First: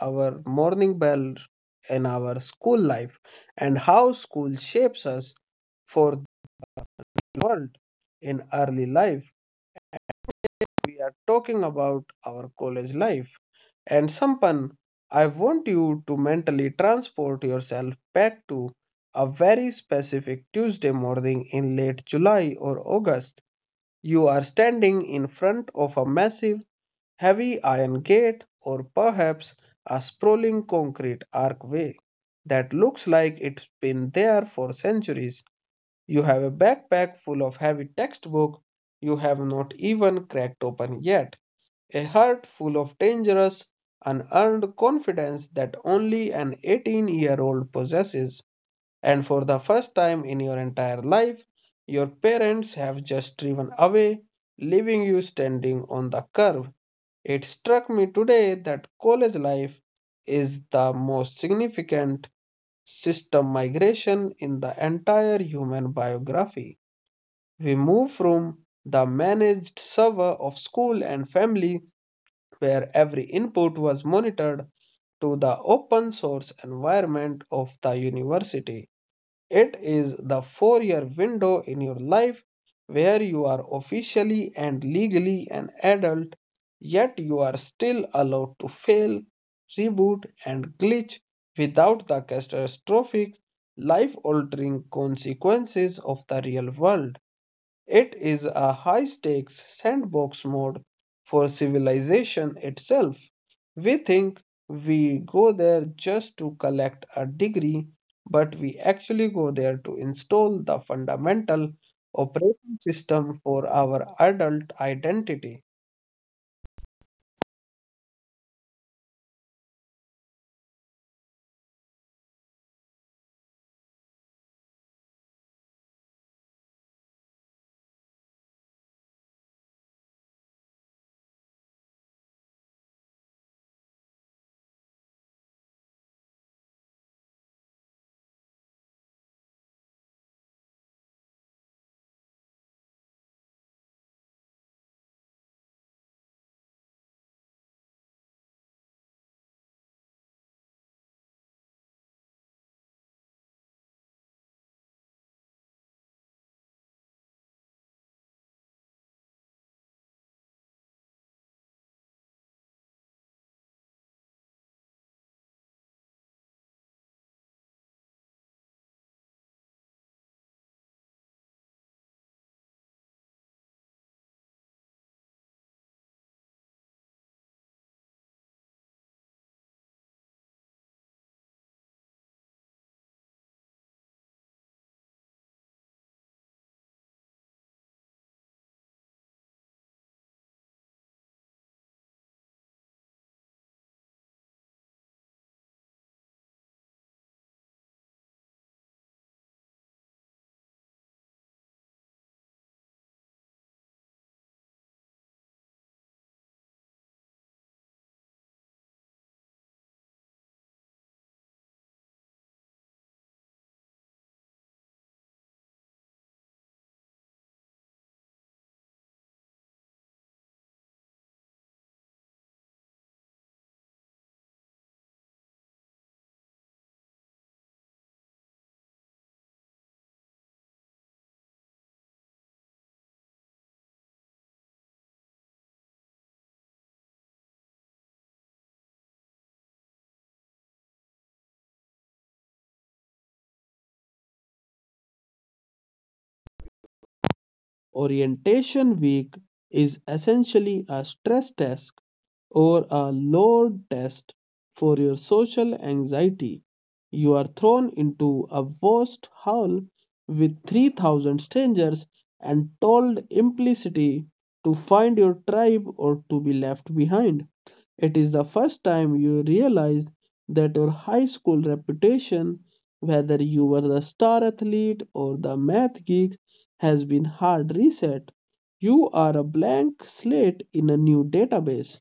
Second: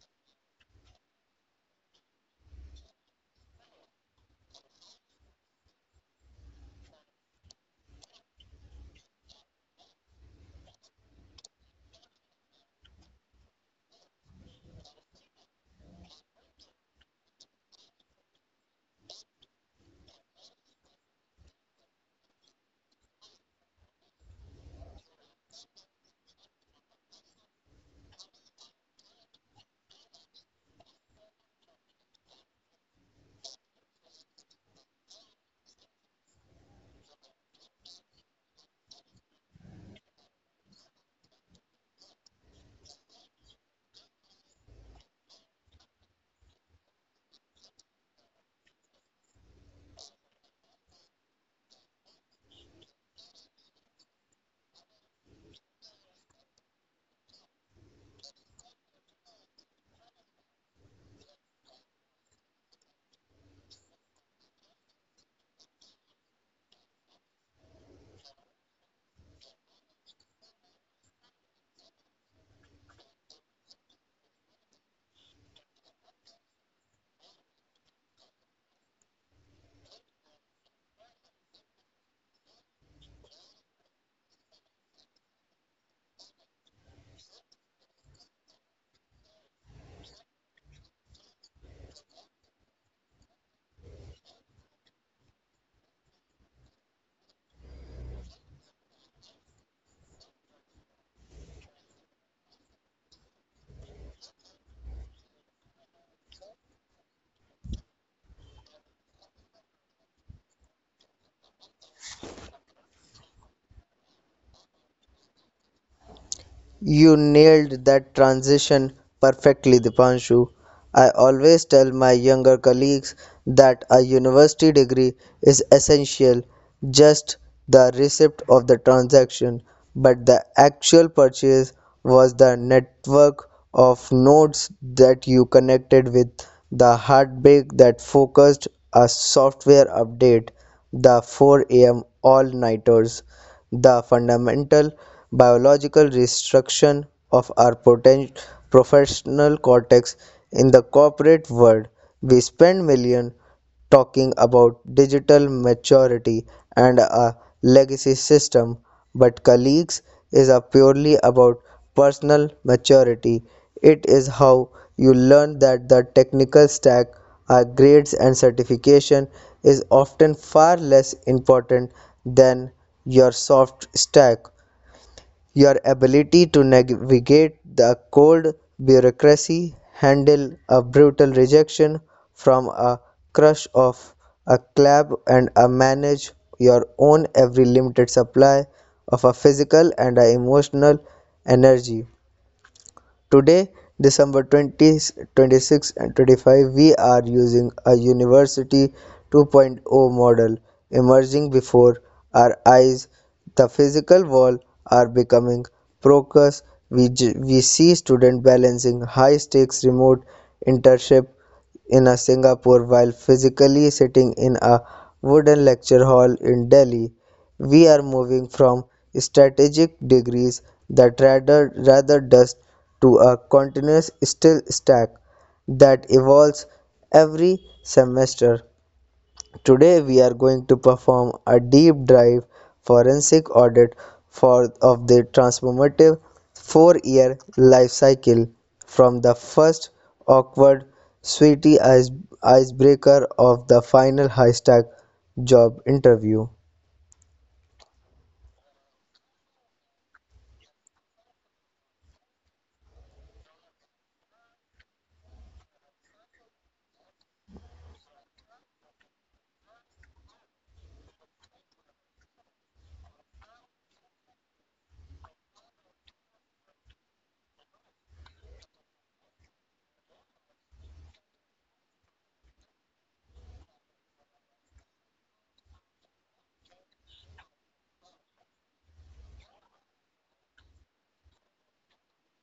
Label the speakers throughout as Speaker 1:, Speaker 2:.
Speaker 1: our morning bell in our school life and how school shapes us for the world in early life. We are talking about our college life. And Sampan, I want you to mentally transport yourself back to a very specific Tuesday morning in late July or August. You are standing in front of a massive, heavy iron gate, or perhaps a sprawling concrete archway that looks like it's been there for centuries. You have a backpack full of heavy textbooks you have not even cracked open yet, a heart full of dangerous, unearned confidence that only an 18-year-old possesses. And for the first time in your entire life, your parents have just driven away, leaving you standing on the curb. It struck me today that college life is the most significant system migration in the entire human biography. We move from the managed server of school and family, where every input was monitored, to the open source environment of the university. It is the 4 year window in your life where you are officially and legally an adult, yet you are still allowed to fail, reboot, and glitch without the catastrophic, life altering consequences of the real world. It is a high stakes sandbox mode for civilization itself. We think we go there just to collect a degree, but we actually go there to install the fundamental operating system for our adult identity.
Speaker 2: You nailed that transition perfectly, Dipanshu. I always tell my younger colleagues that a university degree is essential, just the receipt of the transaction, but the actual purchase was the network of nodes that you connected with, the heartbreak that focused a software update, the 4 a.m. all nighters, the fundamental biological restriction of our professional cortex in the corporate world. We spend millions talking about digital maturity and a legacy system, but colleagues is a purely about personal maturity. It is how you learn that the technical stack, our grades and certification is often far less important than your soft stack, your ability to navigate the cold bureaucracy, handle a brutal rejection from a crush of a club, and manage your own every limited supply of a physical and a emotional energy. Today, December 20th, 26 and 25, we are using a University 2.0 model emerging before our eyes. The physical walls are becoming precarious. We, we see students balancing high stakes remote internship in a Singapore while physically sitting in a wooden lecture hall in Delhi. We are moving from strategic degrees that rather dust to a continuous still stack that evolves every semester. Today we are going to perform a deep dive forensic audit for of the transformative 4-year life cycle from the first awkward sweetie icebreaker of the final high stack job interview.
Speaker 1: Orientation week is essentially a stress test or a load test for your social anxiety. You are thrown into a vast hall with 3,000 strangers and told implicitly to find your tribe or to be left behind. It is the first time you realize that your high school reputation, whether you were the star athlete or the math geek, has been hard reset. You are a blank slate in a new database.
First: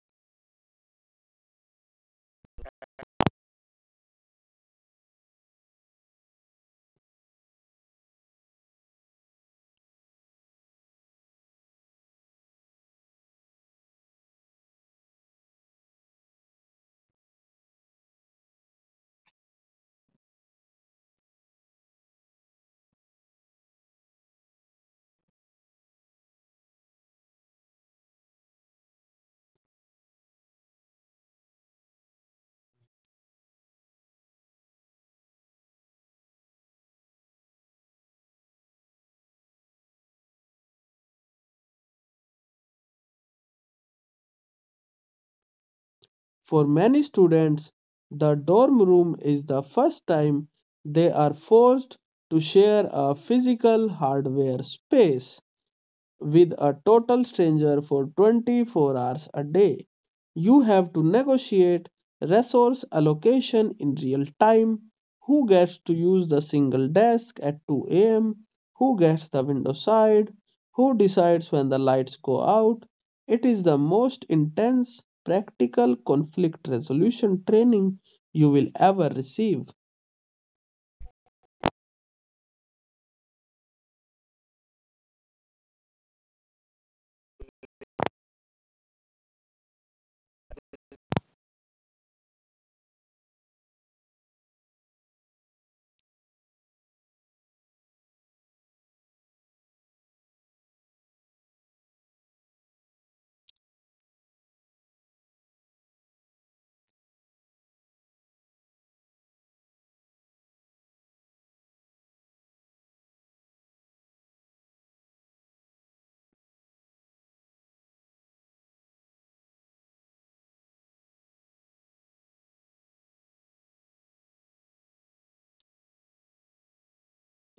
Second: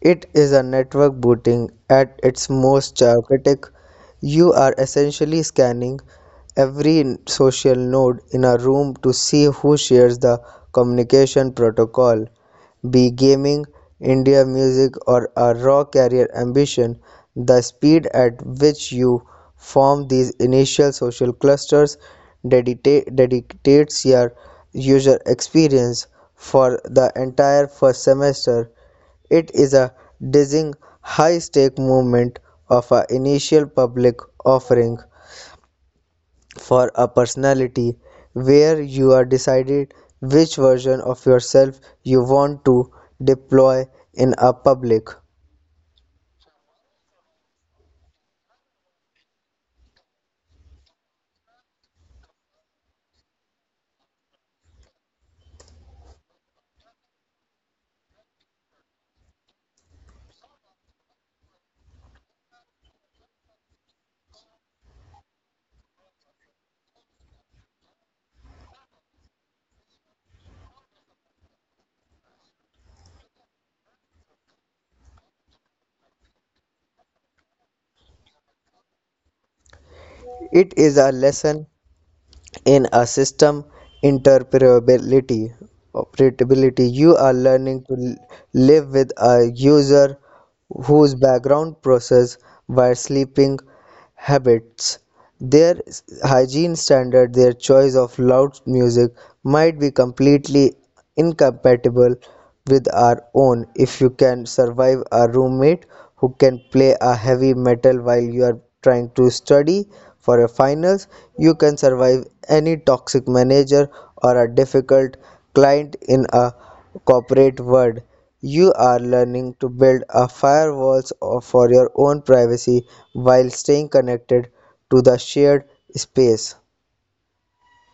Speaker 2: It is a network booting at its most chaotic. You are essentially scanning every social node in a room to see who shares the communication protocol, be gaming, India music, or a raw career ambition. The speed at which you form these initial social clusters dedicates your user experience for the entire first semester. It is a dizzying high stake movement of our initial public offering for a personality where you are decided which version of yourself you want to deploy in a public.
Speaker 1: For many students, the dorm room is the first time they are forced to share a physical hardware space with a total stranger for 24 hours a day. You have to negotiate resource allocation in real time. Who gets to use the single desk at 2 a.m.? Who gets the window side? Who decides when the lights go out? It is the most intense practical conflict resolution training you will ever receive.
Speaker 2: It is a lesson in a system interoperability. Operability. You are learning to live with a user whose background process, while sleeping habits, their hygiene standard, their choice of loud music might be completely incompatible with our own. If you can survive a roommate who can play a heavy metal while you are trying to study for your finals, you can survive any toxic manager or a difficult client in a corporate world. You are learning to build a firewalls for your own privacy while staying connected to the shared space.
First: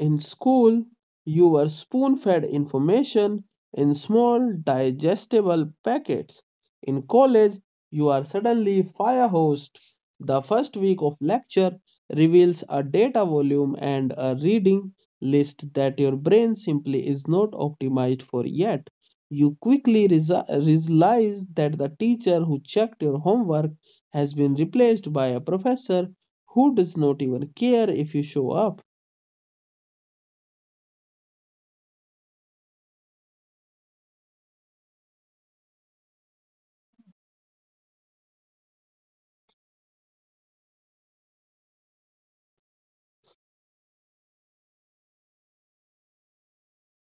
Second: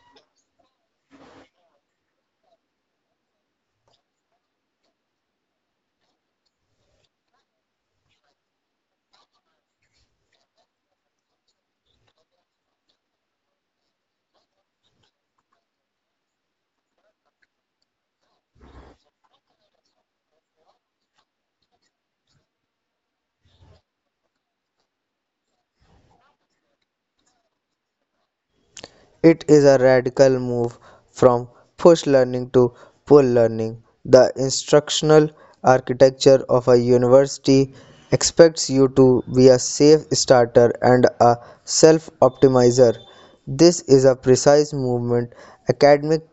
Speaker 1: In school, you were spoon fed information in small, digestible packets. In college, you are suddenly fire hosed. The first week of lecture reveals a data volume and a reading list that your brain simply is not optimized for yet. You quickly realize that the teacher who checked your homework has been replaced by a professor who does not even care if you show up.
Speaker 2: It is a radical move from push learning to pull learning. The instructional architecture of a university expects you to be a safe starter and a self optimizer. This is a precise movement academic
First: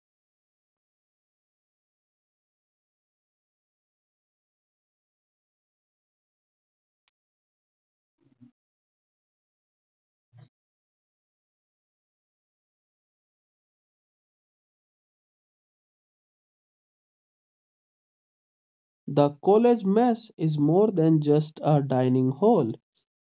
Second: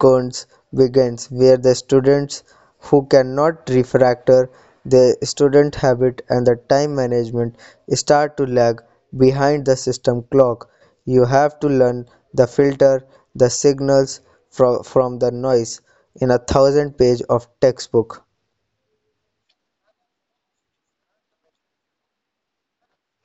Speaker 2: cones begins where the students who cannot refactor the student habit and the time management start to lag behind the system clock. You have to learn the filter the signals from the noise in a 1,000 page of textbook.
Speaker 1: The college mess is more than just a dining hall.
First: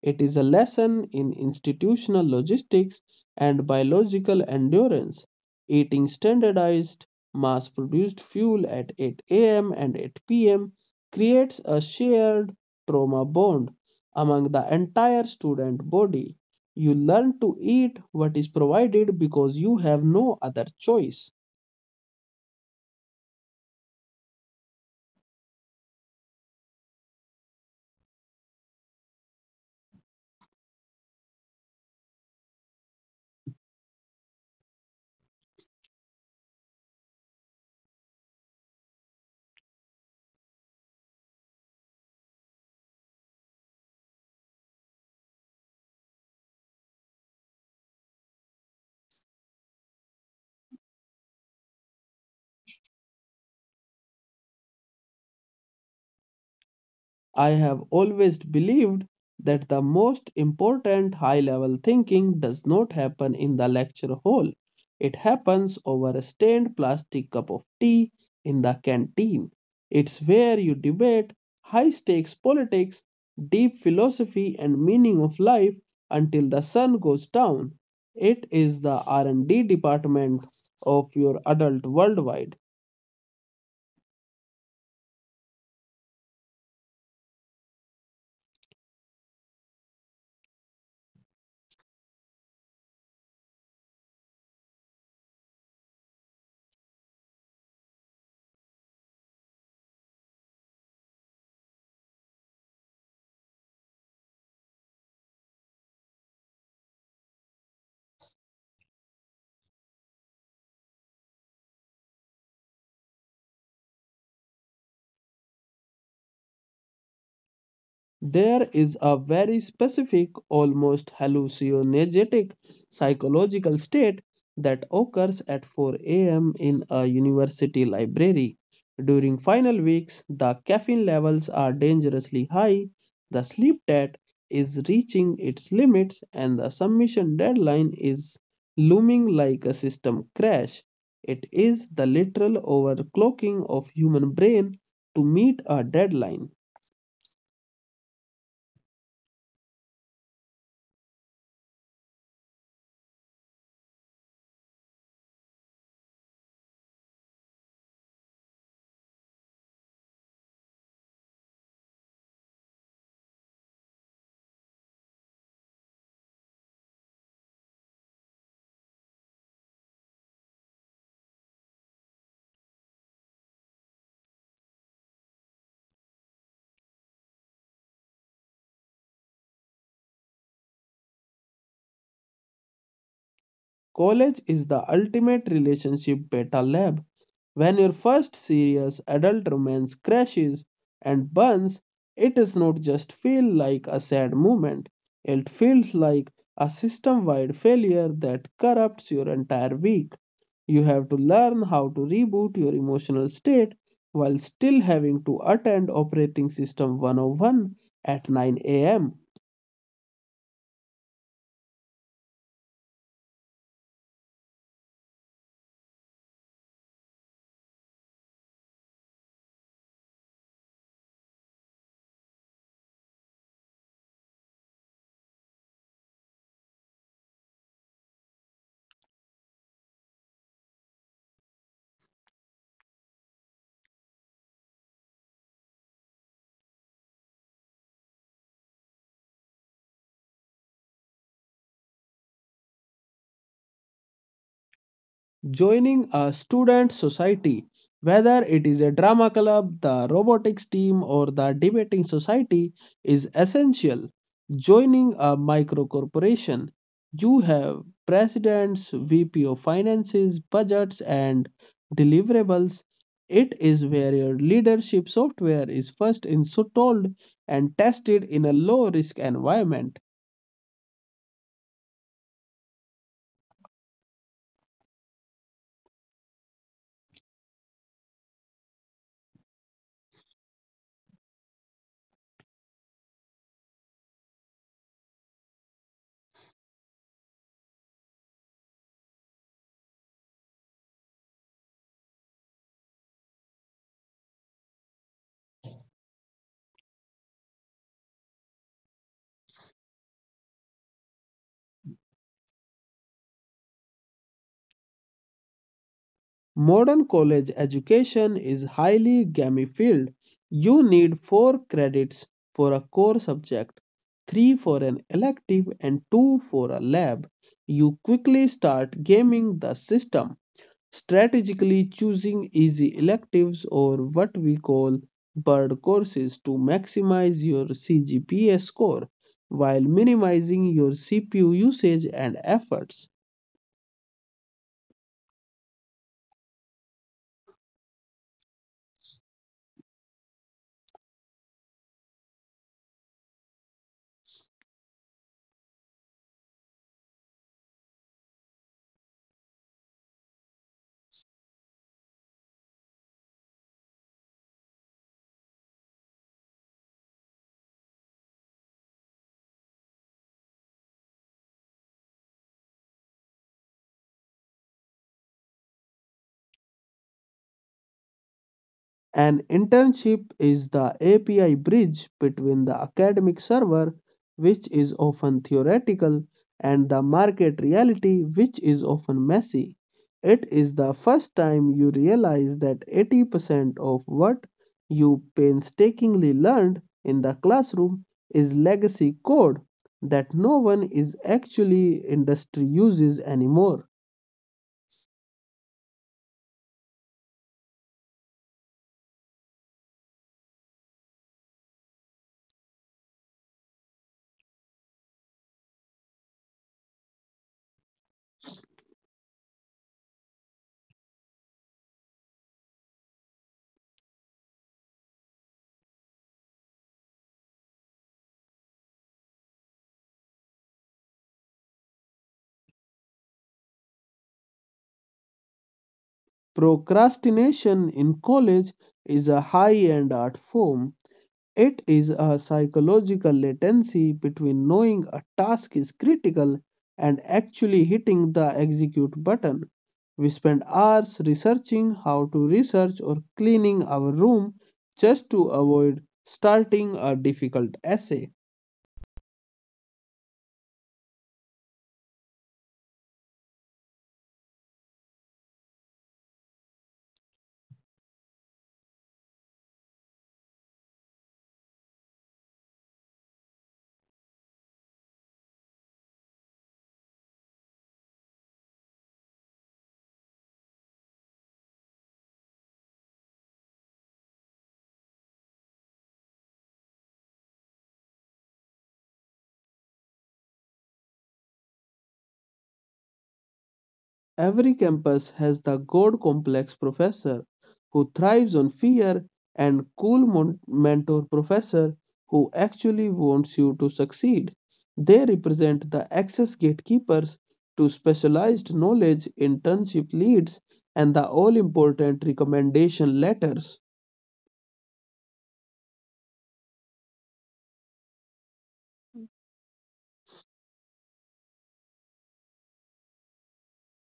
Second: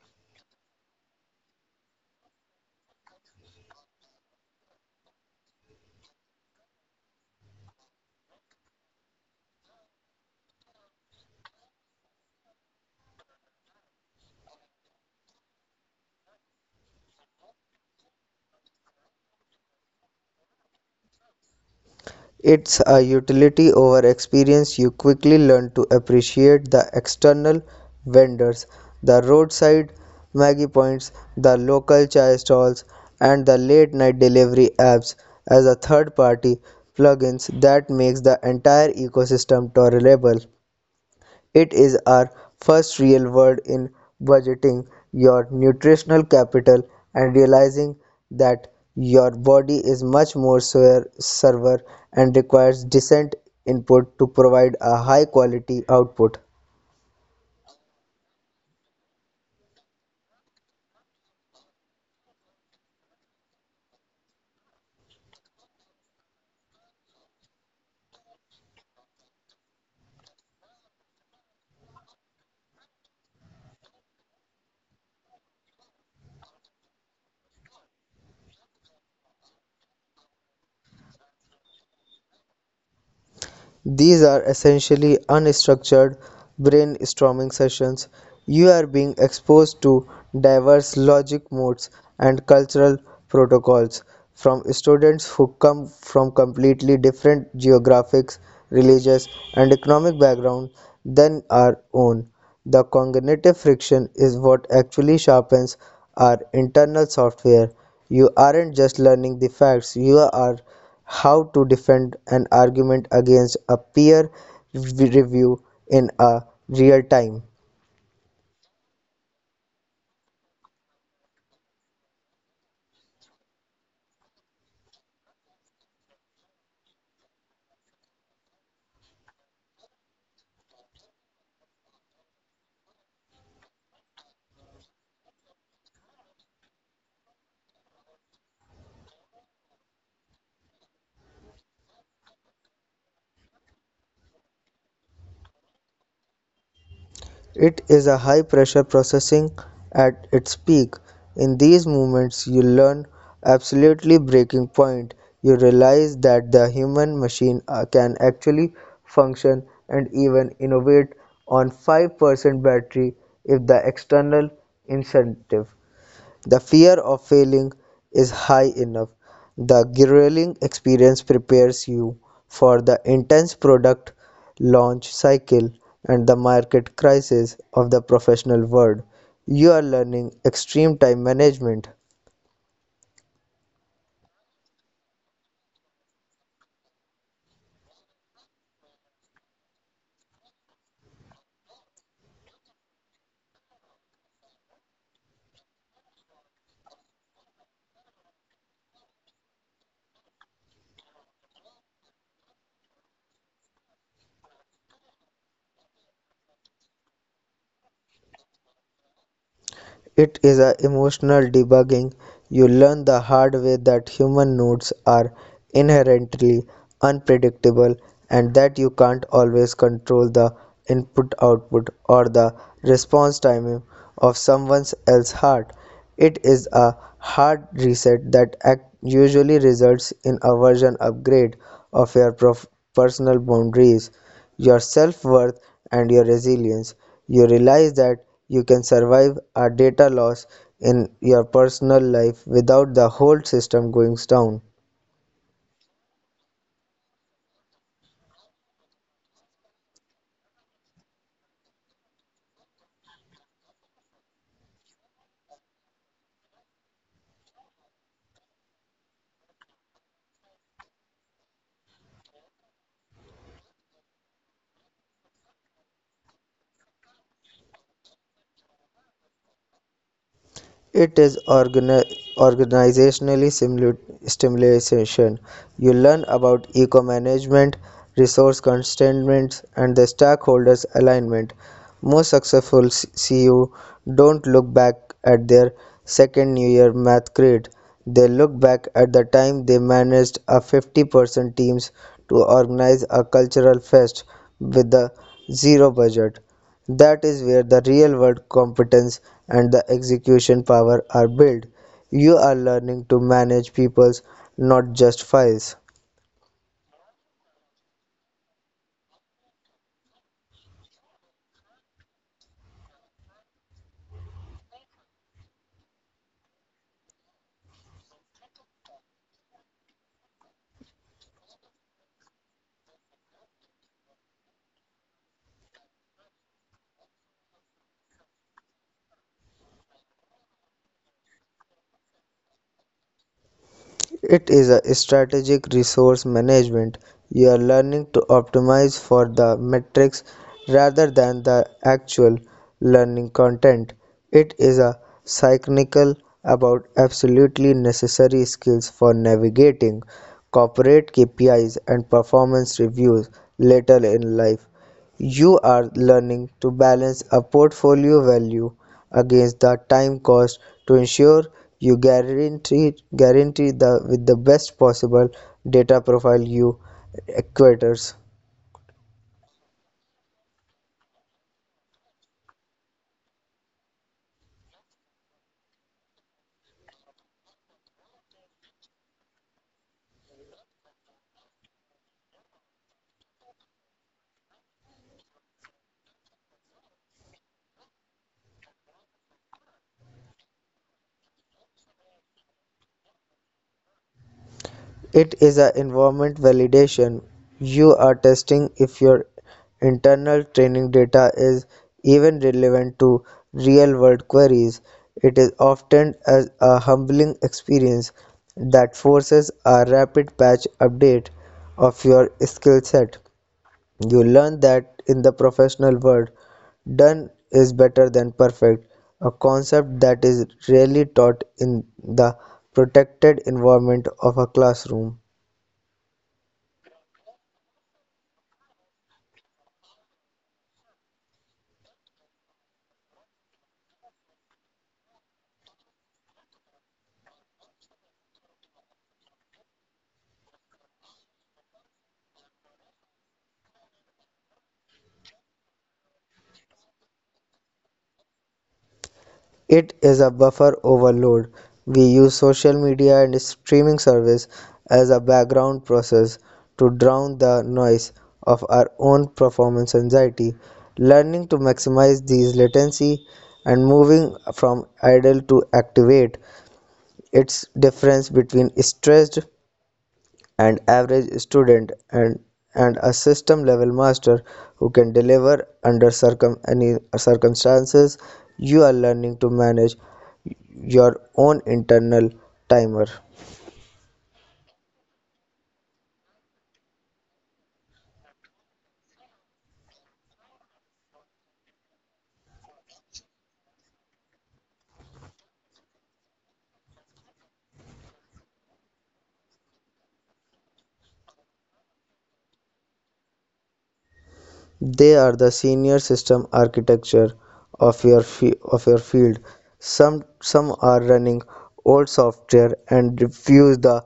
Speaker 1: It is a lesson in institutional logistics and biological endurance. Eating standardized, mass produced fuel at 8 a.m. and 8 p.m. creates a shared trauma bond among the entire student body. You learn to eat what is provided because you have no other choice.
Speaker 2: It's a utility over experience. You quickly learn to appreciate the external vendors, the roadside Maggie points, the local chai stalls, and the late night delivery apps as a third party plugins that makes the entire ecosystem tolerable. It is our first real word in budgeting your nutritional capital and realizing that your body is much more server and requires decent input to provide a high quality output.
Speaker 1: I have always believed that the most important high level thinking does not happen in the lecture hall. It happens over a stained plastic cup of tea in the canteen. It's where you debate high stakes politics, deep philosophy and meaning of life until the sun goes down. It is the R&D department of your adult worldwide.
Speaker 2: These are essentially unstructured brainstorming sessions. You are being exposed to diverse logic modes and cultural protocols from students who come from completely different geographic, religious, and economic backgrounds than our own. The cognitive friction is what actually sharpens our internal software. You aren't just learning the facts, you are how to defend an argument against a peer review in a real time.
Speaker 1: There is a very specific, almost hallucinogenic psychological state that occurs at 4 a.m. in a university library. During final weeks, the caffeine levels are dangerously high, the sleep debt is reaching its limits, and the submission deadline is looming like a system crash. It is the literal overclocking of human brain to meet a deadline.
Speaker 2: It is a high pressure processing at its peak. In these moments, you learn absolutely breaking point. You realize that the human machine can actually function and even innovate on 5% battery if the external incentive, the fear of failing, is high enough. The grilling experience prepares you for the intense product launch cycle and the market crisis of the professional world. You are learning extreme time management.
Speaker 1: College is the ultimate relationship beta lab. When your first serious adult romance crashes and burns, it is not just feel like a sad moment. It feels like a system-wide failure that corrupts your entire week. You have to learn how to reboot your emotional state while still having to attend operating system 101 at 9 a.m.
Speaker 2: It is a emotional debugging. You learn the hard way that human moods are inherently unpredictable and that you can't always control the input output or the response timing of someone else's heart. It is a hard reset that usually results in a version upgrade of your personal boundaries, your self-worth, and your resilience. You realize that you can survive a data loss in your personal life without the whole system going down.
Speaker 1: Joining a student society, whether it is a drama club, the robotics team, or the debating society, is essential. Joining a micro corporation, you have presidents, VP of finances, budgets, and deliverables. It is where your leadership software is first installed and tested in a low risk environment.
Speaker 2: It is organizational stimulation. You learn about eco-management, resource constraints, and the stakeholders alignment. Most successful CU don't look back at their second New Year math grade. They look back at the time they managed a 50% teams to organize a cultural fest with a zero budget. That is where the real world competence and the execution power are built. You are learning to manage people, not just files.
Speaker 1: Modern college education is highly gamified. You need 4 credits for a core subject, 3 for an elective, and 2 for a lab. You quickly start gaming the system, strategically choosing easy electives, or what we call bird courses, to maximize your CGPA score while minimizing your CPU usage and efforts.
Speaker 2: It is a strategic resource management. You are learning to optimize for the metrics rather than the actual learning content. It is a cynical about absolutely necessary skills for navigating corporate KPIs and performance reviews later in life. You are learning to balance a portfolio value against the time cost to ensure you guarantee the with the best possible data profile you acquires.
Speaker 1: An internship is the API bridge between the academic server, which is often theoretical, and the market reality, which is often messy. It is the first time you realize that 80% of what you painstakingly learned in the classroom is legacy code that no one is actually industry uses anymore.
Speaker 2: It is an environment validation; you are testing if your internal training data is even relevant to real-world queries. It is often as a humbling experience that forces a rapid patch update of your skill set. You learn that in the professional world, done is better than perfect, a concept that is rarely taught in the protected environment of a classroom.
Speaker 1: Procrastination in college is a high-end art form. It is a psychological latency between knowing a task is critical and actually hitting the execute button. We spend hours researching how to research or cleaning our room just to avoid starting a difficult essay.
Speaker 2: It is a buffer overload. We use social media and streaming service as a background process to drown the noise of our own performance anxiety. Learning to maximize these latency and moving from idle to activate. Its difference between stressed and average student and a system level master who can deliver under circum any circumstances. You are learning to manage your own internal timer.
Speaker 1: Every campus has the God complex professor who thrives on fear, and cool mentor professor who actually wants you to succeed. They represent the access gatekeepers to specialized knowledge, internship leads, and the all important recommendation letters.
Speaker 2: They are the senior system architecture of your of your field. Some are running old software and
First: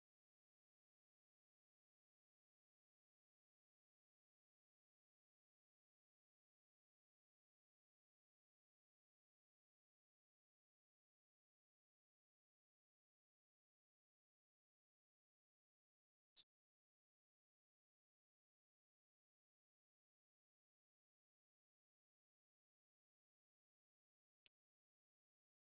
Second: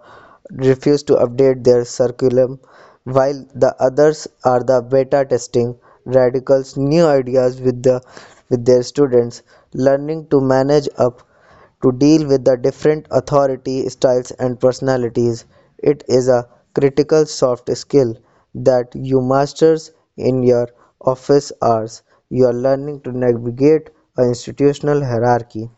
Speaker 2: refuse to update their curriculum, while the others are the beta testing radicals new ideas with their students, learning to manage up to deal with the different authority styles and personalities. It is a critical soft skill that you masters in your office hours. You are learning to navigate an institutional hierarchy.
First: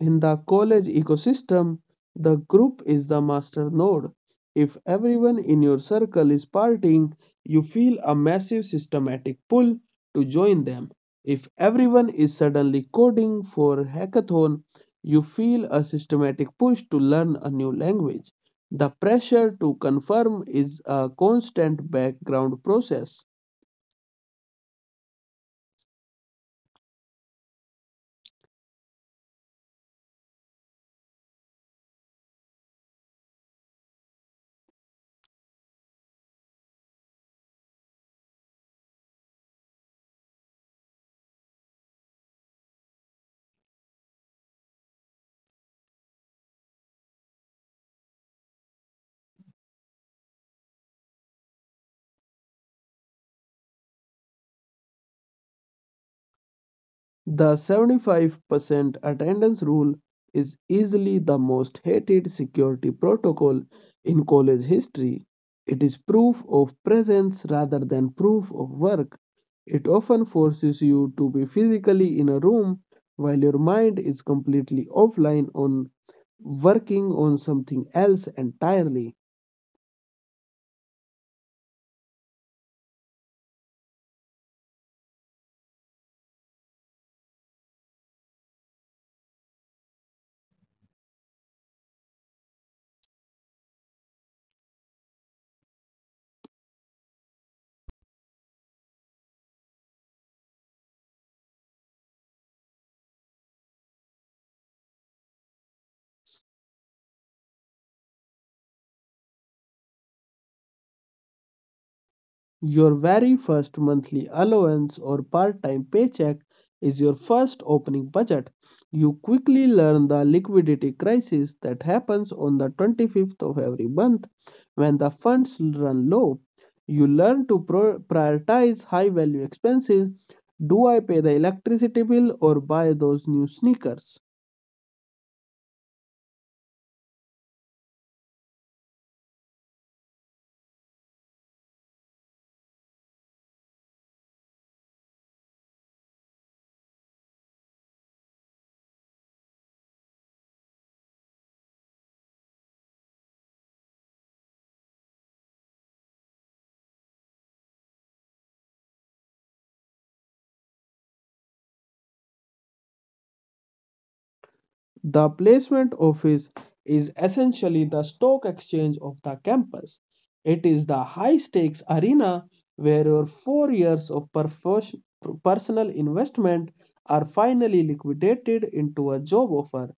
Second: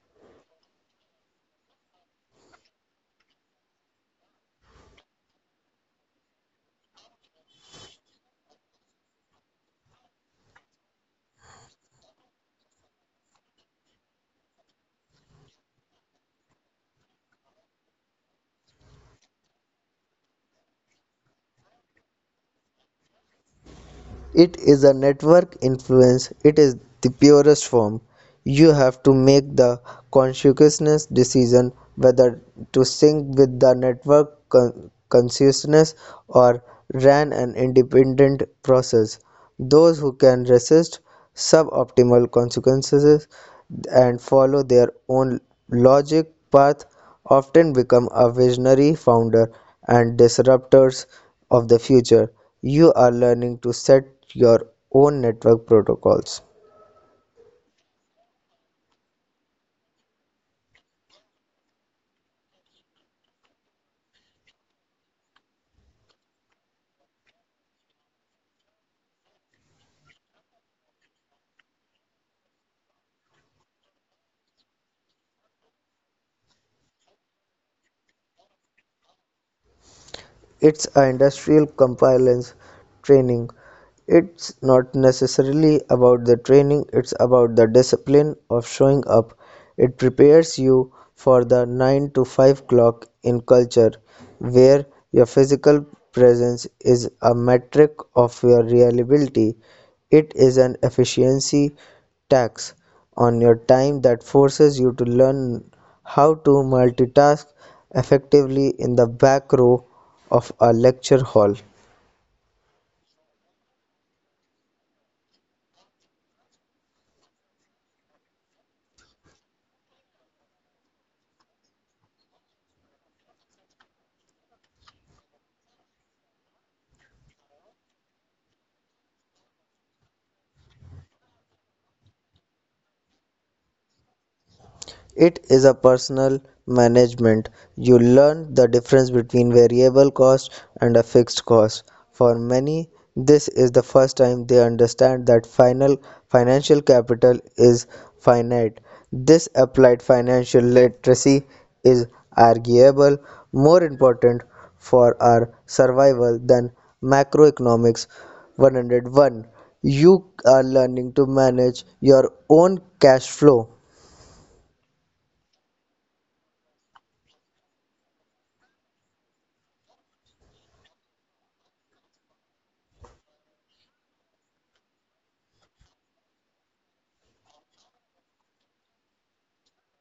Speaker 1: In the college ecosystem, the group is the master node. If everyone in your circle is partying, you feel a massive systematic pull to join them. If everyone is suddenly coding for hackathon, you feel a systematic push to learn a new language. The pressure to confirm is a constant background process.
Speaker 2: It is a network influence. It is the purest form. You have to make the conscientious decision whether to sync with the network consciousness or run an independent process. Those who can resist suboptimal consequences and follow their own logic path often become a visionary founder and disruptors of the future. You are learning to set your own network protocols.
Speaker 1: The 75% attendance rule is easily the most hated security protocol in college history. It is proof of presence rather than proof of work. It often forces you to be physically in a room while your mind is completely offline on working on something else entirely.
Speaker 2: It's a industrial compliance training. It's not necessarily about the training, it's about the discipline of showing up. It prepares you for the 9 to 5 clock in culture where your physical presence is a metric of your reliability. It is an efficiency tax on your time that forces you to learn how to multitask effectively in the back row of a lecture hall.
Speaker 1: Your very first monthly allowance or part time paycheck is your first opening budget. You quickly learn the liquidity crisis that happens on the 25th of every month when the funds run low. You learn to prioritize high value expenses. Do I pay the electricity bill or buy those new sneakers?
Speaker 2: It is a personal management. You learn the difference between variable cost and a fixed cost. For many, this is the first time they understand that final financial capital is finite. This applied financial literacy is arguable more important for our survival than macroeconomics 101. You are learning to manage your own cash flow.
Speaker 1: The placement office is essentially the stock exchange of the campus. It is the high stakes arena where your 4 years of personal investment are finally liquidated into a job offer.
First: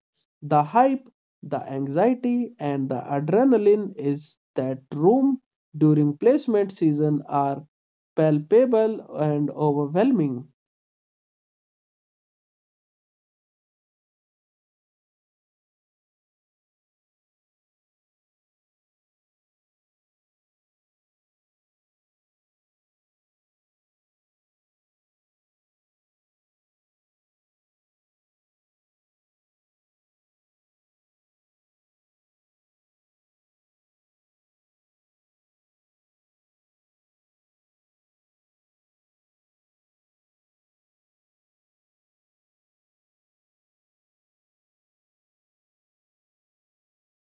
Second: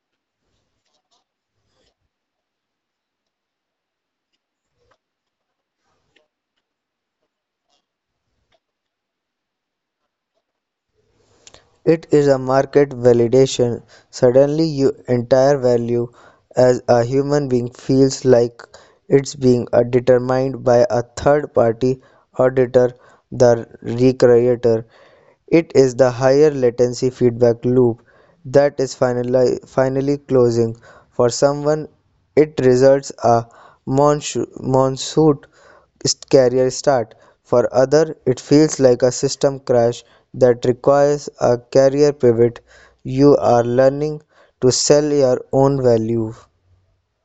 Speaker 1: The hype, the anxiety, and the adrenaline is that room during placement season are palpable and overwhelming.
Speaker 2: It is a market validation. Suddenly your entire value as a human being feels like it's being determined by a third party auditor, the recreator. It is the higher latency feedback loop that is finally, finally closing. For someone, it results a monsoon career start. For other, it feels like a system crash that requires a career pivot. You are learning to sell your own value.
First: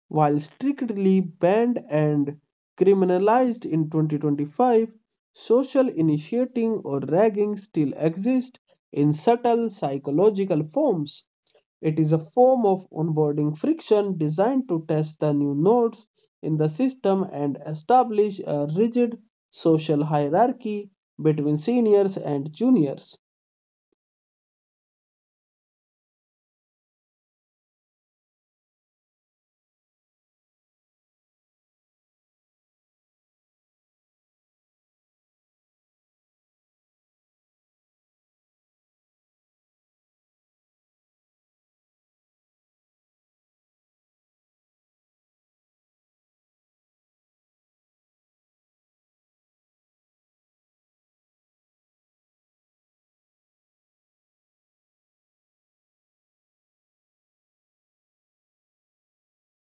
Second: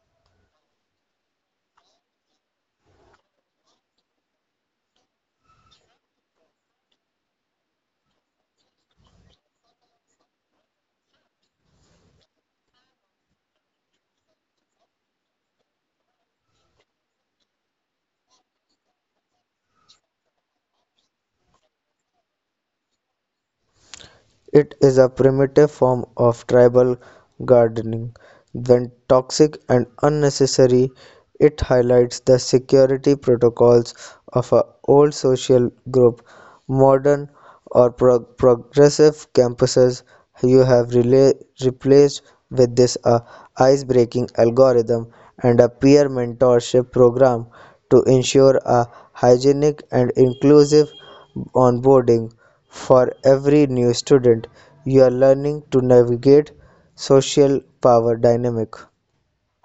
Speaker 1: While strictly banned and criminalized in 2025, social initiating or ragging still exists in subtle psychological forms. It is a form of onboarding friction designed to test the new nodes in the system and establish a rigid social hierarchy between seniors and juniors.
Speaker 2: It is a primitive form of tribal gardening. When toxic and unnecessary, it highlights the security protocols of an old social group. Modern or progressive campuses you have replaced with this a ice-breaking algorithm and a peer mentorship program to ensure a hygienic and inclusive onboarding for every new student. You are learning to navigate social power dynamic.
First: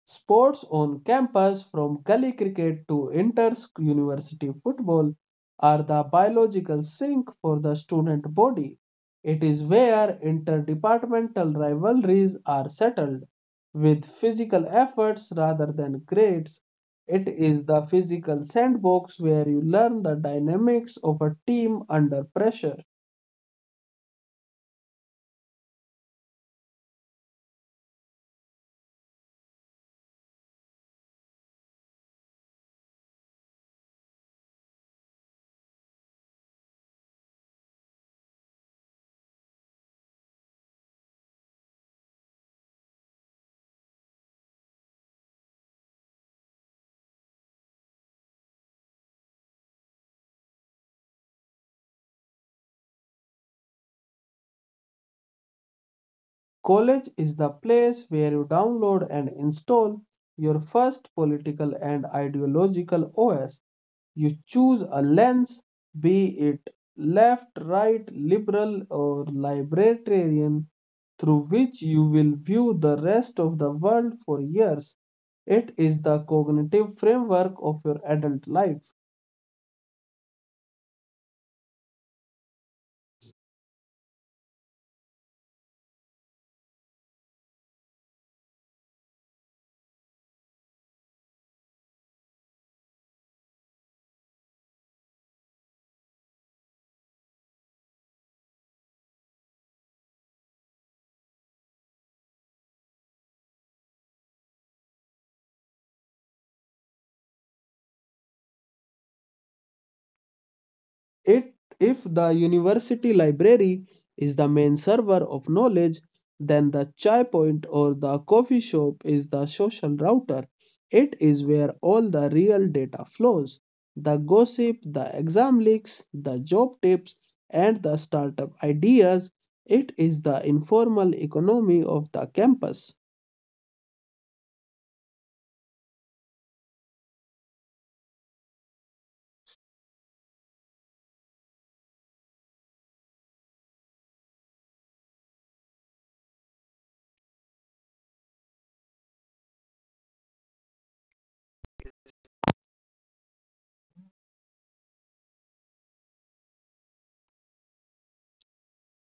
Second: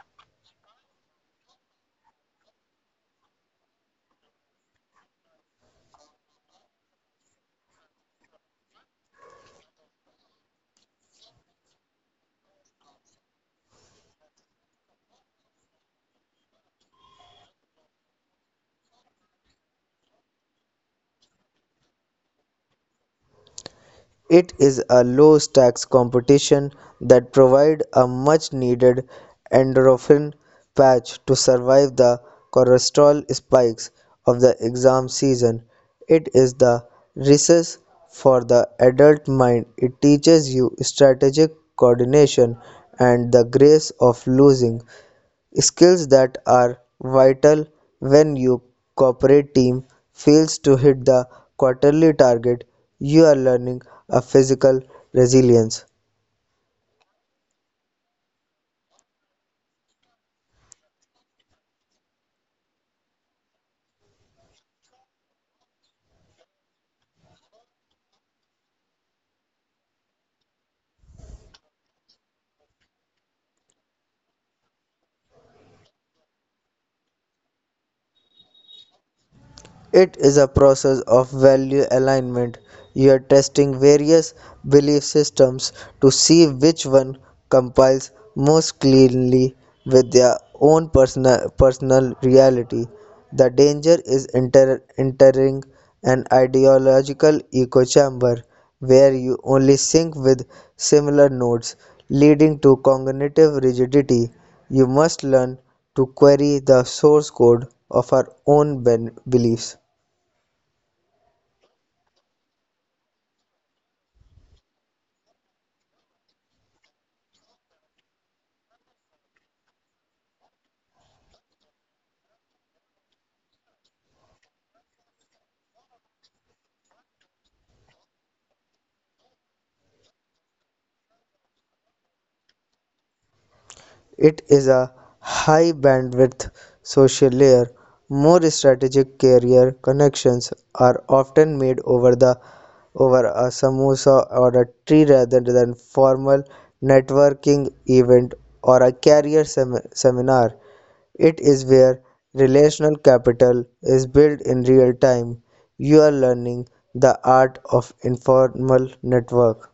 Speaker 1: Sports on campus, from gully cricket to inter-university football, are the biological sink for the student body. It is where interdepartmental rivalries are settled with physical efforts rather than grades. It is the physical sandbox where you learn the dynamics of a team under pressure.
Speaker 2: It is a low stakes competition that provides a much needed endorphin patch to survive the cortisol spikes of the exam season. It is the recess for the adult mind. It teaches you strategic coordination and the grace of losing, skills that are vital when your corporate team fails to hit the quarterly target. You are learning a physical resilience.
Speaker 1: College is the place where you download and install your first political and ideological OS. You choose a lens, be it left, right, liberal, or libertarian, through which you will view the rest of the world for years. It is the cognitive framework of your adult life.
Speaker 2: It is a process of value alignment. You are testing various belief systems to see which one compiles most cleanly with their own personal reality. The danger is entering an ideological echo chamber where you only sync with similar nodes, leading to cognitive rigidity. You must learn to query the source code of our own beliefs.
Speaker 1: If the university library is the main server of knowledge, then the chai point or the coffee shop is the social router. It is where all the real data flows: the gossip, the exam leaks, the job tips, and the startup ideas. It is the informal economy of the campus.
Speaker 2: It is a high bandwidth social layer. More strategic carrier connections are often made over a samosa or a tree rather than formal networking event or a carrier seminar. It is where relational capital is built in real time. You are learning the art of informal network.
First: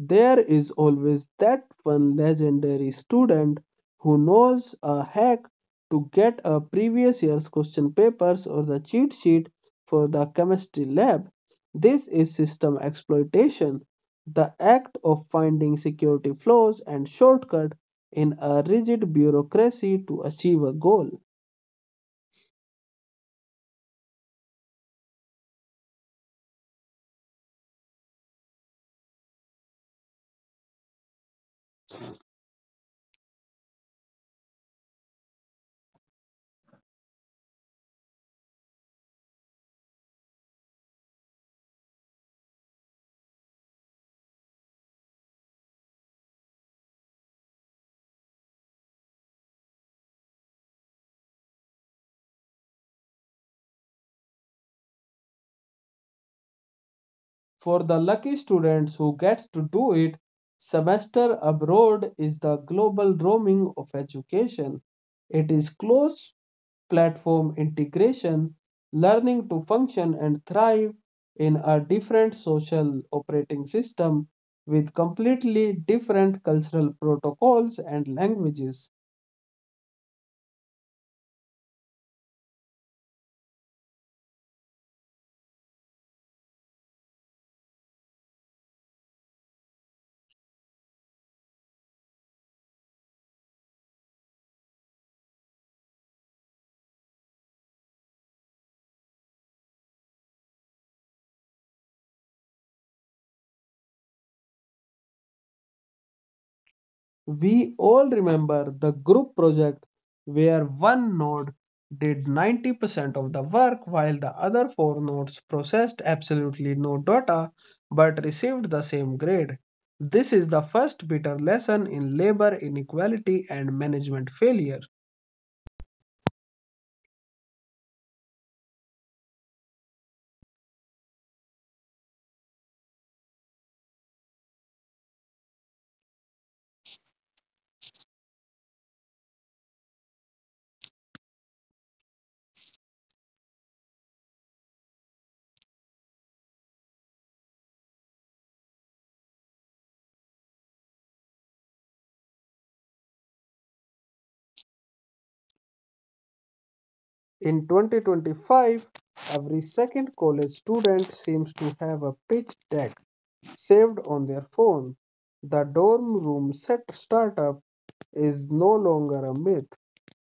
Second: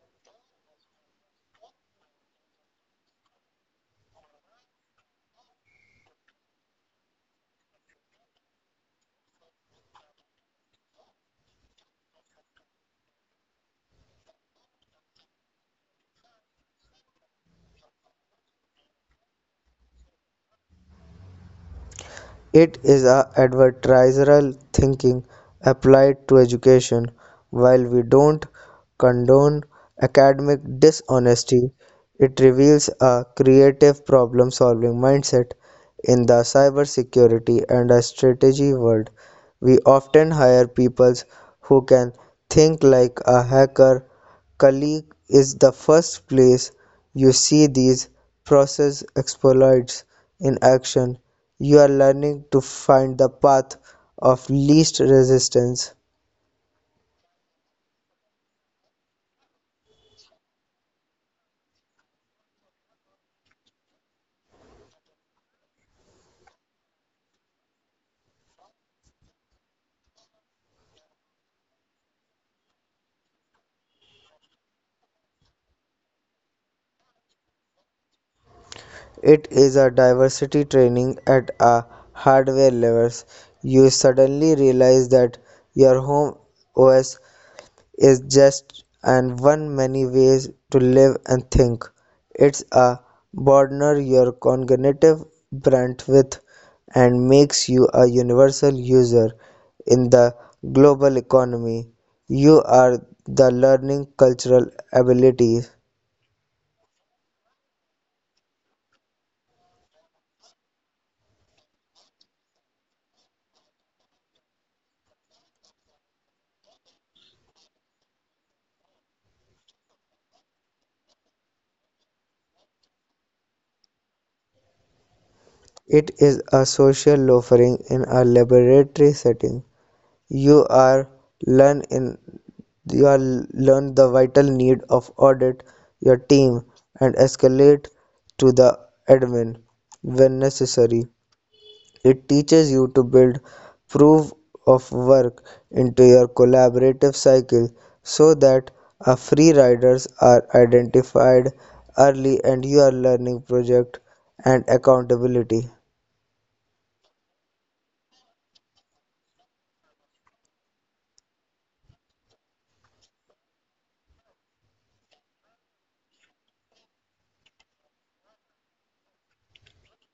Speaker 1: There is always that one legendary student who knows a hack to get a previous year's question papers or the cheat sheet for the chemistry lab. This is system exploitation, the act of finding security flaws and shortcuts in a rigid bureaucracy to achieve a goal.
Speaker 2: It is a adversarial thinking applied to education. While we don't condone academic dishonesty, it reveals a creative problem solving mindset in the cybersecurity and a strategy world. We often hire people who can think like a hacker colleague is the first place you see these process exploits in action. You are learning to find the path of least resistance.
Speaker 1: For the lucky students who get to do it, semester abroad is the global roaming of education. It is close platform integration, learning to function and thrive in a different social operating system with completely different cultural protocols and languages.
Speaker 2: It is a diversity training at a hardware level. You suddenly realize that your home OS is just and one many ways to live and think. It's a broadener your cognitive bandwidth and makes you a universal user in the global economy. You are the learning cultural abilities.
Speaker 1: We all remember the group project where one node did 90% of the work while the other four nodes processed absolutely no data but received the same grade. This is the first bitter lesson in labor inequality and management failure.
Speaker 2: It is a social offering in a laboratory setting. You are learn in You will learn the vital need of audit your team and escalate to the admin when necessary. It teaches you to build proof of work into your collaborative cycle so that a free riders are identified early, and you are learning project and accountability.
Speaker 1: In 2025, every second college student seems to have a pitch deck saved on their phone. The dorm room set startup is no longer a myth.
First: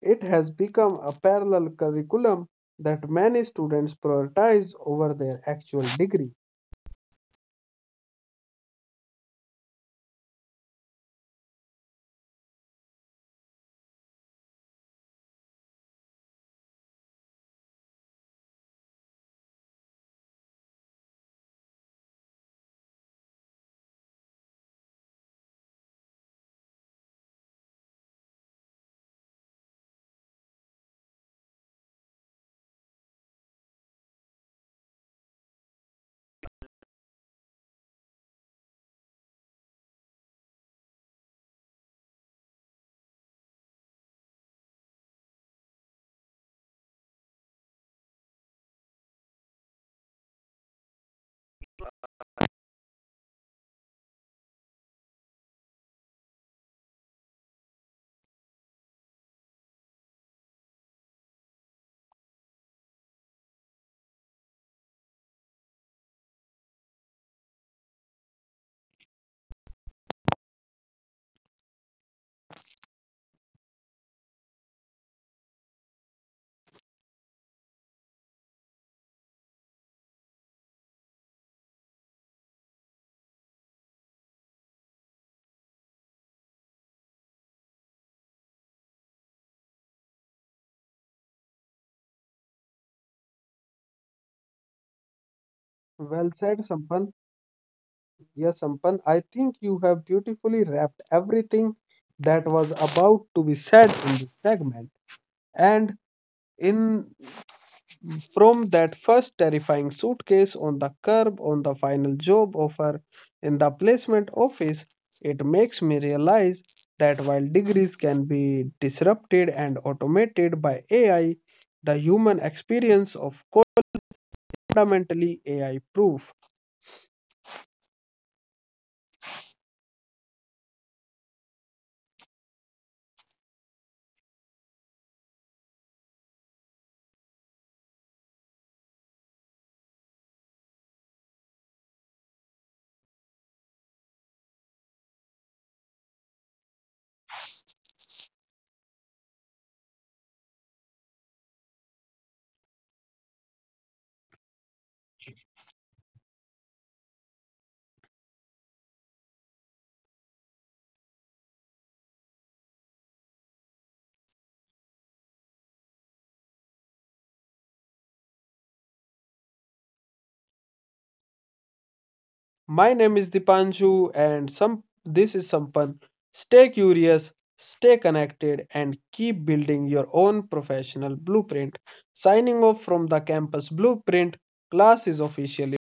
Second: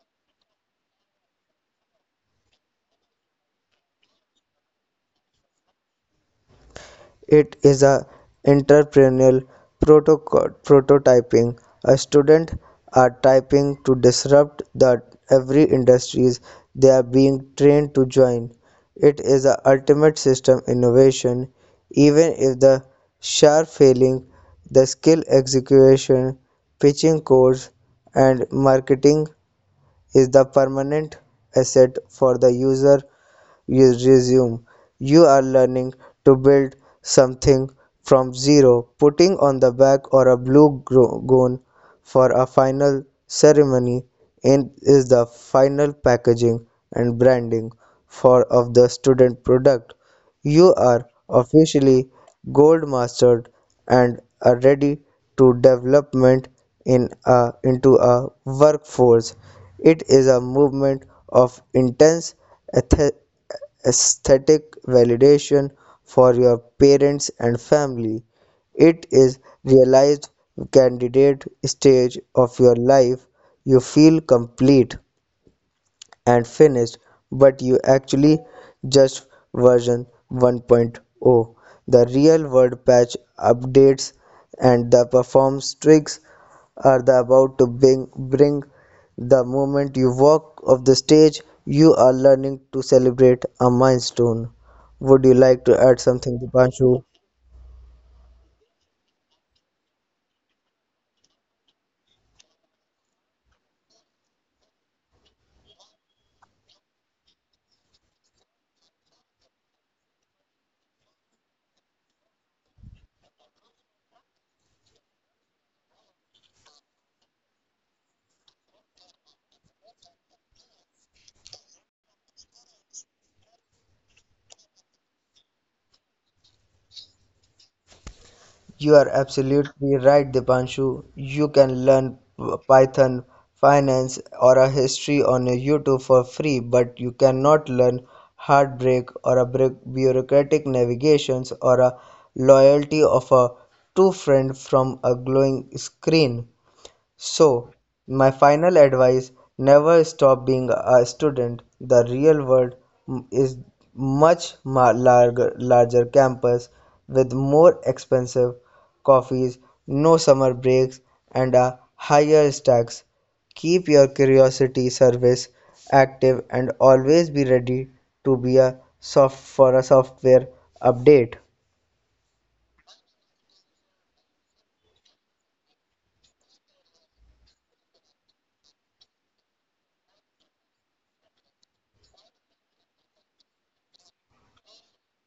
Speaker 1: It has become a parallel curriculum that many students prioritize over their actual degree.
Speaker 2: It is a entrepreneurial prototyping. A student are typing to disrupt the every industries they are being trained to join. It is the ultimate system innovation. Even if the sharp failing, the skill execution, pitching course and marketing is the permanent asset for the user you resume. You are learning to build something from zero, putting on the back or a blue gown for a final ceremony in is the final packaging and branding for of the student product. You are officially gold mastered and are ready to development into a workforce. It is a movement of intense eth- aesthetic validation for your parents and family. It is realized candidate stage of your life. You feel complete and finished, but you actually just version 1.0. The real world patch updates and the performance tricks are the about to bring the moment you walk off the stage. You are learning to celebrate a milestone. Would you like to add
Speaker 1: Well
Speaker 2: something,
Speaker 1: said,
Speaker 2: Dipanshu?
Speaker 1: Sampan. Yes, Sampan, I think you have beautifully wrapped everything that was about to be said in this segment. And in From that first terrifying suitcase on the curb on the final job offer in the placement office, it makes me realize that while degrees can be disrupted and automated by AI, the human experience of fundamentally AI proof.
Speaker 2: You are absolutely right, Dipanshu. You can learn Python, finance, or a history on a YouTube for free, but you cannot learn heartbreak or a bureaucratic navigations or a loyalty of a true friend from a glowing screen. So, my final advice, never stop being a student. The real world is much larger campus with more expensive coffees, no summer breaks, and a higher stacks. Keep your curiosity service active and always be ready to be a software update.
Speaker 1: My name is Dipanshu and some this is Sampan. Stay curious, stay connected and keep building your own professional blueprint. Signing off from the campus blueprint, class is officially